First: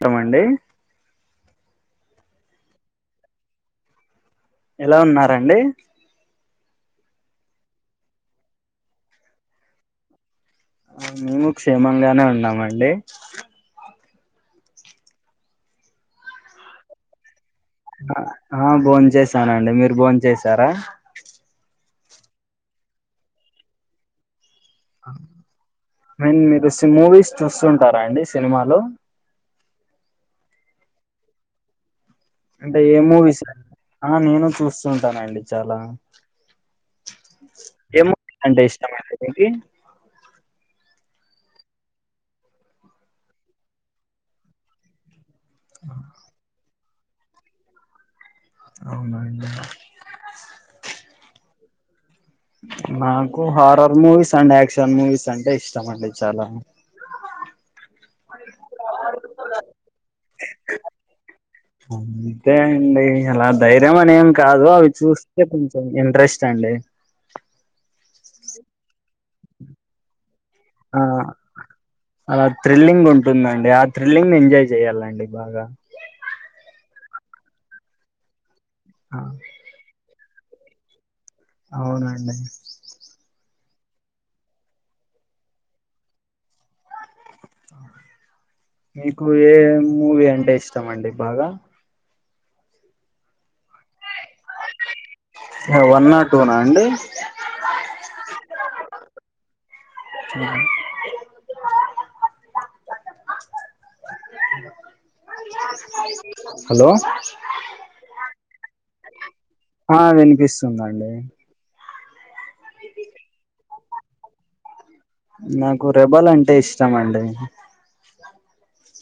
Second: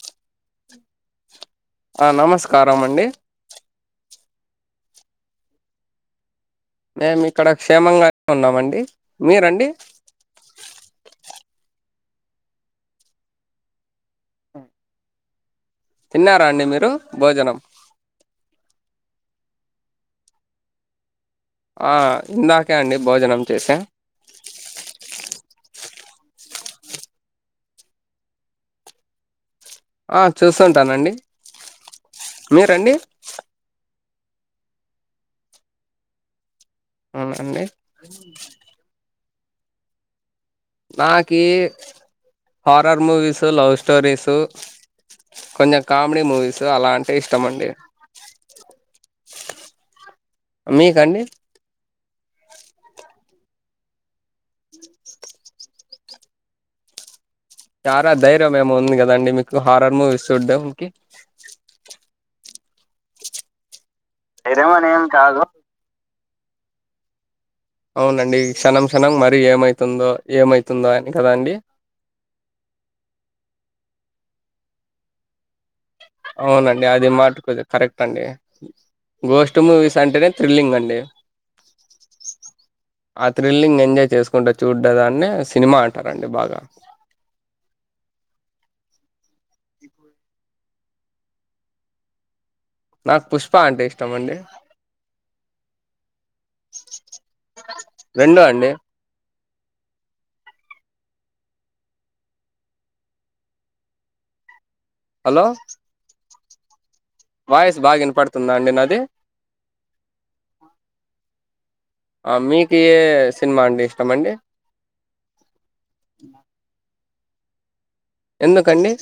తమండి ఆ నమస్కారం అండి ఎలా ఉన్నారండి మేము ఇక్కడ క్షేమంగానే ఉన్నామండి మీరండి మేము క్షేమంగానే ఉన్నామండి హ తిన్నారా అండి మీరు భోజనం ఆ భోన్ చేసానండి మీరు భోన్ చేసారా ఆ ఇందాకే అండి భోజనం చేసాం అండ్ మీరు స్ మూవీస్ చూస్తుంటారా అండి సినిమాలు ఆ చూస్తుంటానండి అంటే మీరండి ఏ మూవీస్ అ ఆ నేను చూస్తూ ఉంటానండి చాలా అవునండి ఏంటి నాకి హారర్ మూవీసు, లవ్ స్టోరీసు కొంచెం కామెడి మూవిసు అలాం టే ఇష్టమండి అవునా అం మీకండి నాకు horror movies and action movies అంటే ఇష్టం అండి చాలా చారా ధైర్యం ఏమో ఉంది గదండి మీకు హారర్ మూవీస్ చూడ్డంకి అంతే అండి అలా ధైర్ ఏమన్ ఏం కాదు అవి చూస్తే కొంచం ఇంట్రెస్ట్ చండే అవునండి క్షణం క్షణం మరీ ఏమైతుందో ఏమైతుందో ఆ అని కదండి అలా థ్రిల్లింగ్ ఉంటుందండి ఆ థ్రిల్లింగ్ ని ఎంజాయ్ చేయ్యాలండి బాగా అవునండి అది మాట్కోది కరెక్ట్ అండి ఆ గోష్ట్ మూవీస్ అంటనే థ్రిల్లింగ్ అండి అవునండి. ఆ థ్రిల్లింగ్ ఎంజాయ్ చేసుకుంటా చూడదాన్నే సినిమా అంటారండి బాగా మీకు ఏ మూవీ అంటే ఇష్టం అండి బాగా నాకు పుష్ప అంటే ఇష్టం అండి వన్ ఆ టూ నా అండి రెండు అండి ఊమ్ ఆ మా హలో గ్యాస్ పోయిది హలో వాయిస్ బాగా వినబడుతు స్తుందండి నాది ఆ వినిపిస్తుందా అండి ఆ మీకు ఏ సినిమా అంటే ఇష్టమండి నాకు రెబల్ అంటే ఇష్టమండి ఎందుకండీ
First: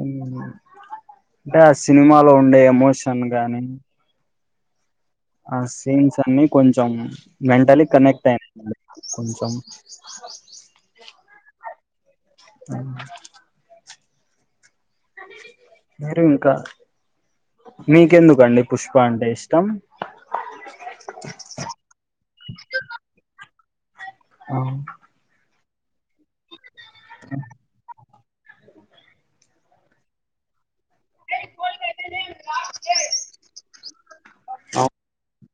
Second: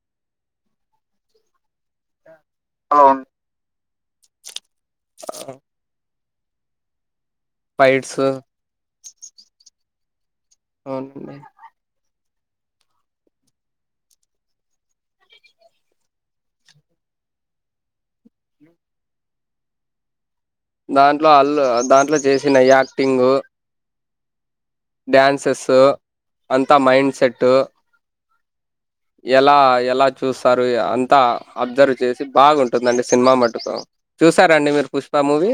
ఊమ్ అంటే ఆ సినిమాలో ఊ ఉండే అవును ఎమోషన్ గాని ఆ సెన్స్ అన్ని కొంచం మెంటలీ ఫైట్స్ కనెక్ట్ అయిన కొంచెం అవునండి మీరు ఇంకా మీకెందుకండి పుష్ప అంటే ఇష్టం దాంట్లో అల్లు దాంట్లో చేసిన యాక్టింగ్ ఆ డ్యాన్సెస్ తు అంత త్త మైండ్ సెట్ ఎలా ఎలా చూస్తారు ఇగ అంతా అబ్జర్వ్ చేసి బాగుంటుందండి సినిమా మట్టుకు చూసారండి ఆ మీరు పుష్ప మూవీ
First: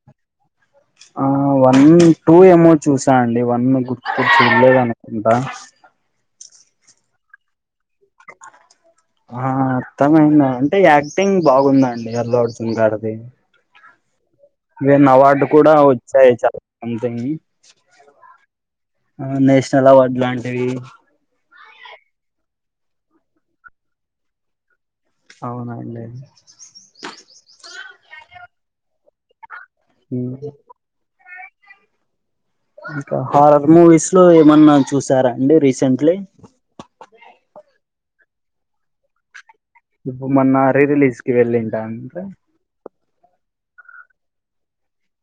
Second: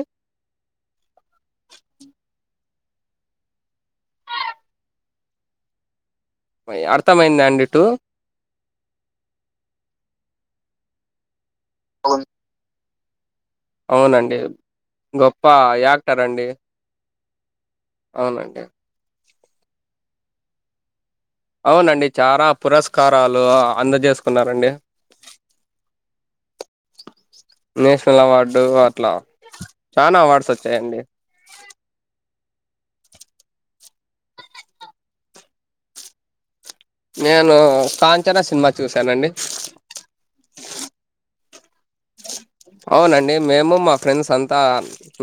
ఆ వన్ టూ ఏమో చూసా అండి ఇవన్నీ గుర్తుకొచ్చిలేద అనుకుంటా అర్థమైంద అండి ఇటు ఆ అర్థమైంద అంటే యాక్టింగ్ బాగుందండి అవును. అల్లు అర్జున్ గారు దే అవునండి నిన్న అవార్డు గొప్ప కూడా యాక్టర్ వచ్చాయి అండి చాలా సంథింగ్ అవునండి నేషనల్ అవార్డు లాంటివి అవునండి చార పురస్కారాలు అందజేసుకున్నారండి అవునండి నేషనల్ అవార్డు అట్లా చానా అవార్డ్స్ వచ్చాయండి ఇంకా హారర్ మూవీస్ లో ఏమన్నా చూసారా అండి రీసెంట్లీ నేను కాంచనా సినిమా చూశానండి ఇవి వెళ్లిండా అంటే అవునండి మేము మా ఫ్రెండ్స్ అంతా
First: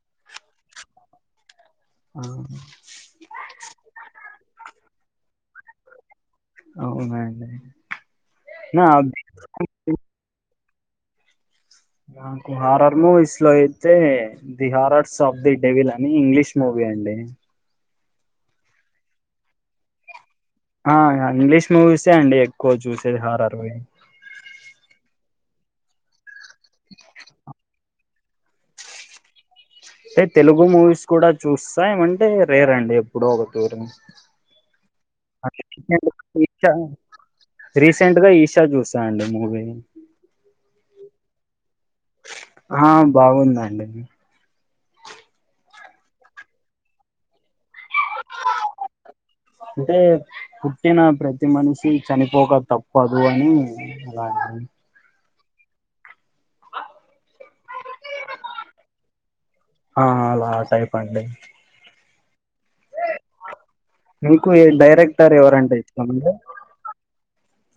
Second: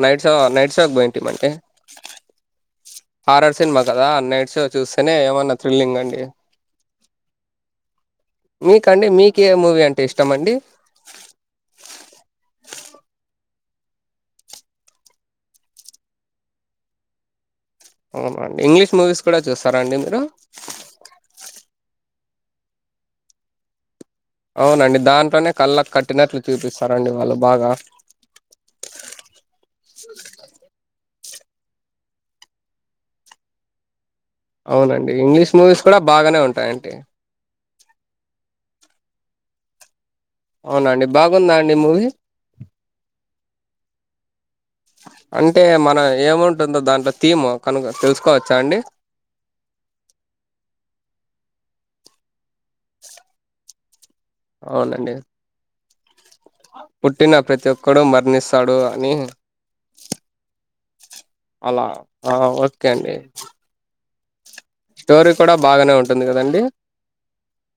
నైట్ షో నైట్ షోకి పోయింటిమంటే ఆ హారర్ సినిమా కదా నైట్ షో చూసి తనే ఏమన్నా థ్రిల్లింగ్ అండి అవునండి నా మీకండి మీ కే మూవీ అంటే ఇష్టం అండి నాకు హారర్ మూవీస్ లో అయితే the horrors of the devil అని ఇంగ్లీష్ మూవీ అండి అవునండి ఇంగ్లీష్ మూవీస్ కూడా చూస్తారా అండి మీరు ఆ ఇంగ్లీష్ మూవీస్ ఏ అండి ఎక్కువ చూసేది హర్రర్ వి అవునండి దాంట్లోనే కళ్ళకు కట్టినట్లు చూపిస్తారండి వాళ్ళు బాగా సే తెలుగు మూవీస్ కూడా చూస్తా ఏమంటే రే రండి ఎప్పుడు ఒక తూరి అవునండి ఇంగ్లీష్ మూవీస్ కూడా బాగానే ఈషా ఉంటాయండి రీసెంట్ గా ఈషా చూసాండి మూవీ అవునండి బాగుందా అ ఆ బాగుంది దండి అంటే మన ఏముంటుందో దాంట్లో థీమ్ కనుక తెలుసుకోవచ్చా అండి [inaudible] అంటే పుట్టిన ప్రతి మనిషి చనిపోక తప్పదు అని అలా అండి. అవునండి పుట్టిన ప్రతి ఒక్కడు మరణిస్తాడు అని ఆ అలా టైప్ అండి అలా ఆ ఓకే అండి ఉం ఎక్కువ స్టోరీ డైరెక్టర్ కూడా ఎవరంటే బాగానే ఇష్టం ఉంటుంది అండి కదండి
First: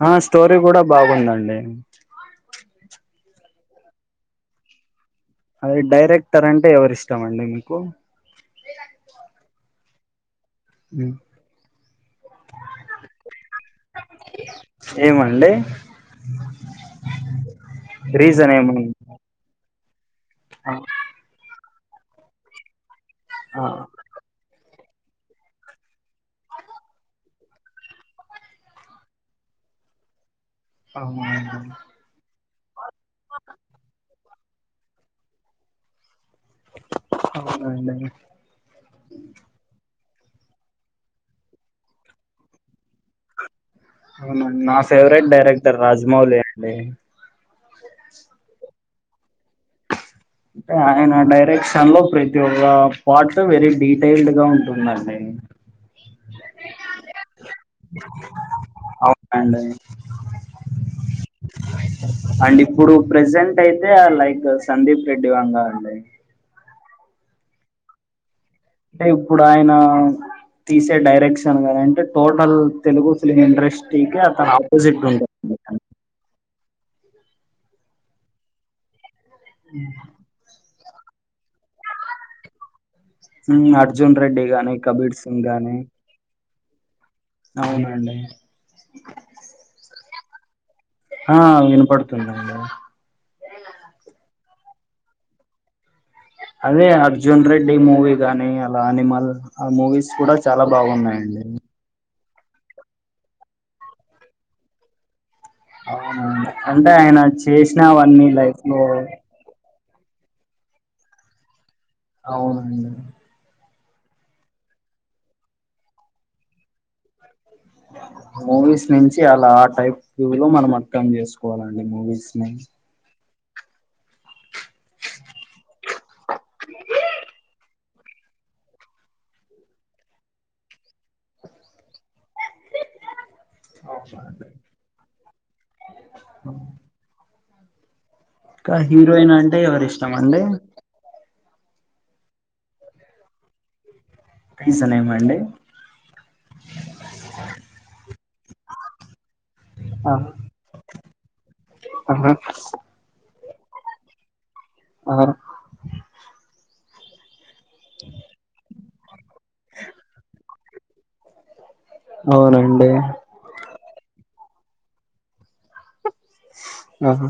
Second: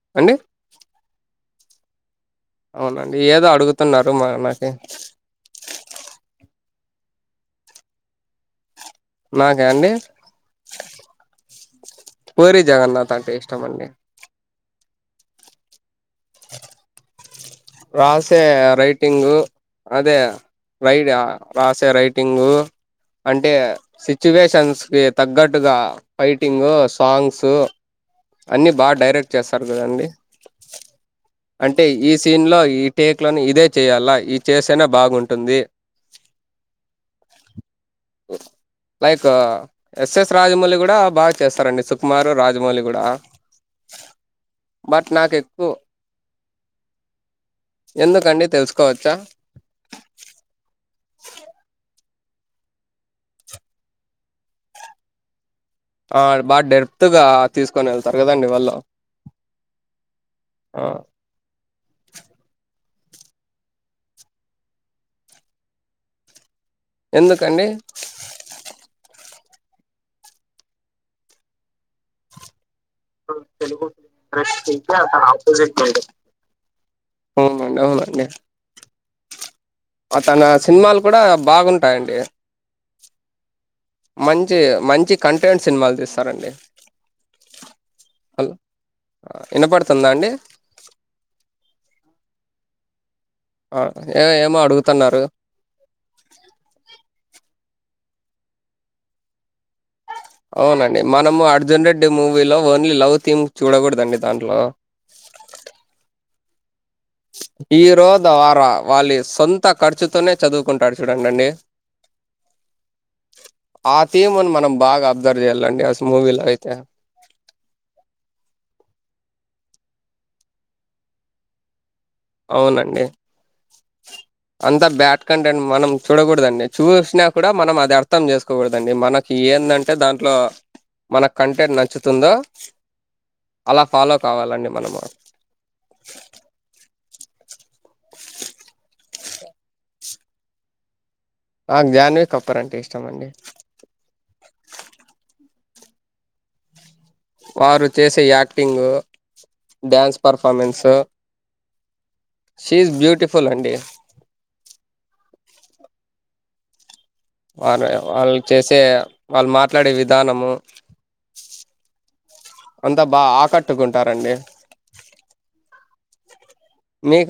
ఆ అండి స్టోరీ కూడా బాగుందండి తన్నారు మా నాకి అదే డైరెక్టర్ అంటే ఎవరి ఇష్టం అండి మీకు నాకా అండి పూరి జగన్నాథ్ అంటే ఇష్టంమండి ఏమండి రాసే రీజన్ ఏమన్ రైటింగ్ అదే ఆ లైవ్ వా రాసే రైటింగు అంటే ఆ సిచ్యువేషన్స్ తగ్గట్టుగా, ఫైటింగ్ సాంగ్స్ అన్ని బా డైరెక్ట్ చేస్తారు కదండి అవునండి అంటే ఈ సీన్ లో ఈ టేక్ లోని ఇదే చేయాలా ఇ చేస్తనే బాగుంటుంది అవునండి లైక్ ఎస్ ఎస్ రాజమౌళి కూడా బాగా చేస్తారండి, సుకుమారు రాజమౌళి కూడా అవునండి నా ఫేవరెట్ నాకెక్కువ డైరెక్టర్ రాజమౌళి అండి కోవచ్చ అంటే ఆయన డైరెక్షన్ లో ప్రతి ఒక్క పార్ట్ వెరీ డీటెయిల్డ్గా ఉంటుందండి ఆ బాగా డేప్త్గా తీసుకొని వెళ్తారు కదండి వాళ్ళు అవునండి ఆ ప్రజెంట్ అయితే లైక్ సందీప్ రెడ్డి వంగా అండి ఎందుకండి అంటే ఇప్పుడు ఆయన తీసే డైరెక్షన్ గాని అంటే టోటల్ తెలుగు ఇప్పుడు ఫిలిమ్ తెలుగు ఇండస్ట్రీ క తన ఆపోజిట్ ఉంట అ మడి ఉవు మడి తన సినిమాలు కూడా బాగుం అండి ఉ అర్జున్ రెడ్డి గానీ మంచి కబీర్ సింగ్ కంటెంట్ గానీ సినిమాలు తీస్తారండి. హలో వినపడుతుందా అండి ఆ వినపడుతుందండి ఆ ఎ ఏమో అడుగుతున్నారు అదే అర్జున్ రెడ్డి మూవీ గాని అలా అనిమల్ ఆ మూవీస్ కూడా చాలా అవునండి మనము బాగున్నాయండి అర్జున్ రెడ్డి. ఏ మూవీలో ఓన్లీ లవ్ థీమ్ చూడకూడదండి దాంట్లో. అవునండి అంటే ఆయన హీరో చేసినావన్నీ లైఫ్ ద్వారా లో వాళ్ళ సొంత ఖర్చుతోనే చదువుకుంటాడు చూడండి అండి. అవును అండి. ఆ థీమును మనం బాగా అబ్జర్వ్ చేయాలండి అసలు మూవీలో అయితే. మూవీస్ నుంచి అలా ఆ టైప్ లో మనం అర్థం చేసుకోవాలండి మూవీస్. ని అవునండీ. అంతా బ్యాడ్ కంటెంట్ మనం. చూడకూడదండి చూసినా కూడా మనం అర్ అది అర్థం చేసుకోకూడదండి మనకి ఏందంటే దాంట్లో మనకు కంటెంట్ నచ్చుతుందా. అలా ఫాలో కావాలండి మనము. తమర అండి. నాకు జాన్వి కపూర్ అంటే ఇష్టం అండి. రీజన్ ఏం అండి. కింగు ఆ డాన్స్ పర్ఫామెన్స్. ఆహా షి హిస్ బ్యూటిఫుల్. ఫుల్ అండి. ఆహ్ అరే వాళ్ళు చేసే వాళ్ళు మాట్లాడే విధానము. అవునండి అంతా బా ఆకట్టుకుం తా రండి. ఆహ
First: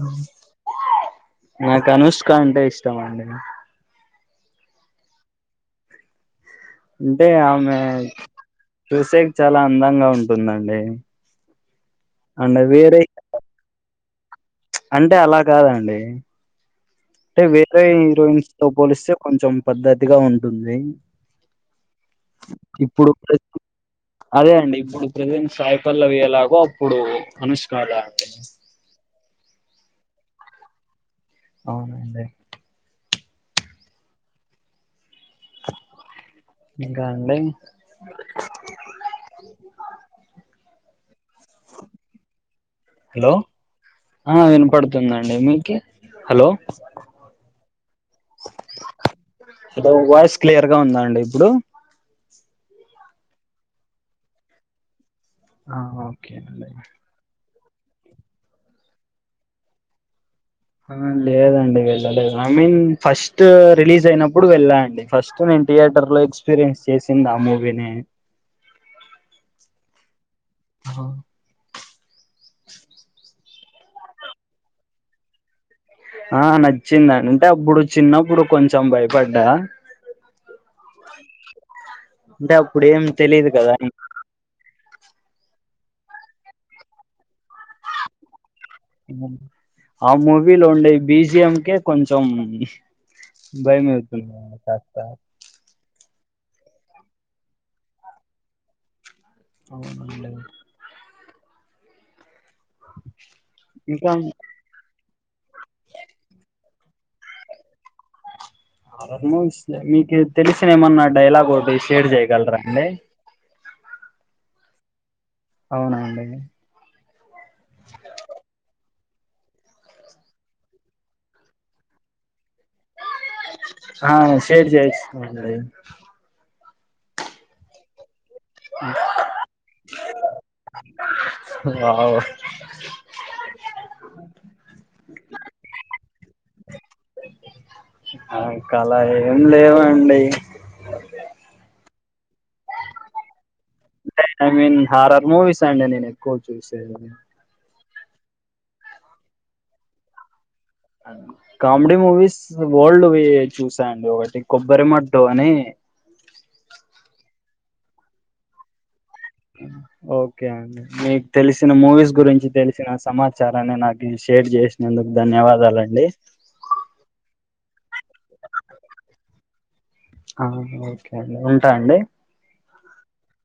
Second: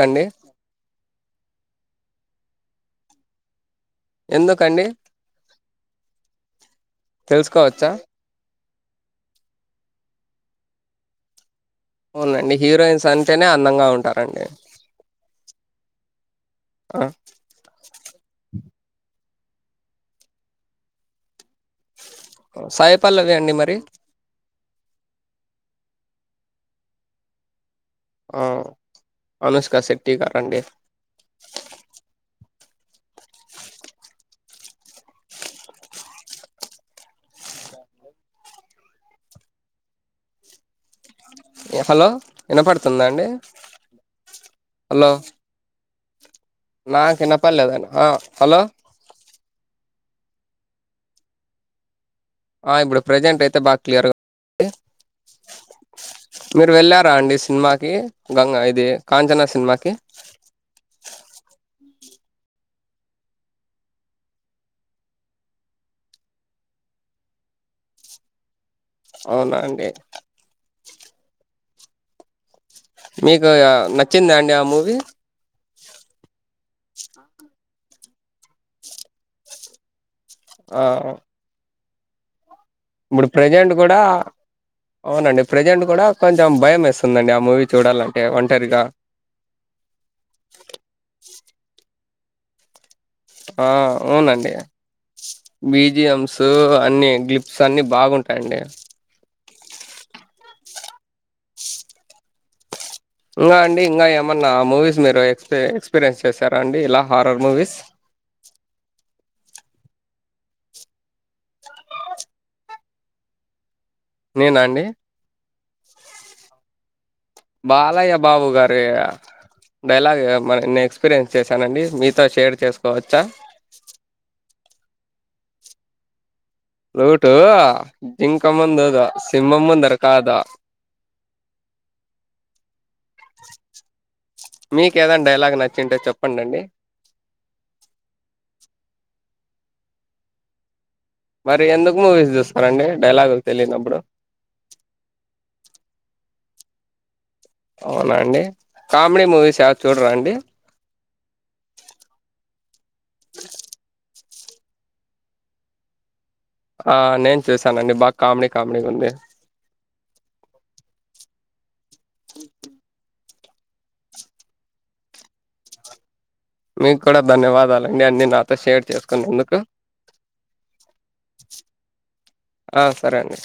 నాకు అనుష్ ష్క అంటే ఇష్టం అండి. ఎందుకండీ. అంటే ఆమె. చూసే కి చాలా అందంగా ఉంటుందండి. అవునండి అండ్ వేరే హీరోయిన్స్ అంటేనే అందంగా ఉంటారు. అండి. అంటే అలా కాదండి ఆ, అంటే వేరే హీరోయిన్స్. తో పోలిస్తే కొంచెం పద్ధతిగా ఉంటుంది. సాయి ఇప్పుడు పల్లవి ప అండి మరి అదే అండి ఇప్పుడు ప్రజెంట్ సాయిపల్లవి. ఎలాగో అప్పుడు అనుష్కల ఆహ్ అనుష్క శెట్టి గారండి. అవునాండి. ఇంకా అండి హలో వినపడుతుందా అండి హలో ఆ హలో వినపడుతుందండి మీకి హలో నాకు ఇనపడలేదు ఆ హలో హలో వాయిస్ క్లియర్ గా ఉందా అండి ఇప్పుడు ఆ ఇప్పుడు ప్రజెంట్ అయితే బాగా క్లియర్గా ఉంది ఆ ఓకే అండి సినిమాకి గంగా ఇది కాంచనా సినిమాకి ఆ లేదండి వెళ్ళలేదు ఐ మీన్ ఫస్ట్ రిలీజ్ అయినప్పుడు వెళ్ళా అండి ఫస్ట్ నేను థియేటర్ లో ఎక్స్పీరియన్స్ చేసింది ఆ మూవీనే అవునా అండి ఆహా. మీకు నచ్చిందా అండి ఆ మూవీ ఆ నచ్చిందండి అంటే అప్పుడు చిన్నప్పుడు కొంచెం భయపడ్డా ఆ అంటే అప్పుడు ఏం తెలీదు కదా కూడా అవునండి ప్రెజెంట్ కూడా కొంచెం భయం వేస్తుందండి ఆ మూవీ చూడాలంటే ఒం ఆ మూవీలో ఉండే బి జి ఎం కే కొం తమ్ ఆ భయం అయితుంది కాస్త బి జి యంస్ అన్ని గ్లిప్స్ అన్ని బాగుంటాయండి అవునండి ఇంగా అండి ఇంగా ఇంకా ఏమన్నా మూవీస్ మీరు ఎక్స్ ఎక్స్పీరియన్స్ చేసారా అండి లా హారర్ మూవీస్ ఆల్మోస్ట్ మీకు తెలిసిన ఏమన్నా డైలాగ్ ఒకటి షేర్ చేయగలరా అండి. నేనా అండీ అవునండి బాలయ్య బాబు గారీ డైలాగ్ మరి నేన్ ఎక్స్పీరియన్స్ చేశానండి మీతో షేర్ చేసుకోవచ్చా ఆ షేర్ చేయచ్చు అదీ ప్లూటూ జింకముందు ఊదూ సింహం ముందర కాదు వావ్ మీకు ఏదైనా డైలాగ్ నచ్చింటే చెప్పండండి ఇంకా అలా ఏం లేవండీ మరి ఎందుకు మూవీస్ చూస్తారండి డైలాగులు తెలీనప్పుడు అంటే ఐ మీన్ హారర్ మూవీస్ అండి నేను ఎక్కువ చూసేది అవునా అండి కామెడీ మూవీస్ ఎవరు చూడరా అండి కామెడీ మూవీస్ ఓల్డ్వి చూసాను, ఒకటి కొబ్బరి మట్టు అని. ఆ నేను చూసానండి. బాగ్ కామెడీ, కామెడీ ఉంది. ఉమ్ ఓకే అండి మీక్ తెలిస్. కొన్ని మూవీస్ గురించి తెలిసిన సమాచ్. ఇచ్చారని, నాకు షేర్ చేసినందుకు ధన్యవాదాలండి. మీక్ కూడా ధన్యవాదాలండి, అన్నీ నాతో షేర్ చేసుకున్నందుకు. ఆ ఓకే అండి ఉంటా అండి ఆ సరే అండి.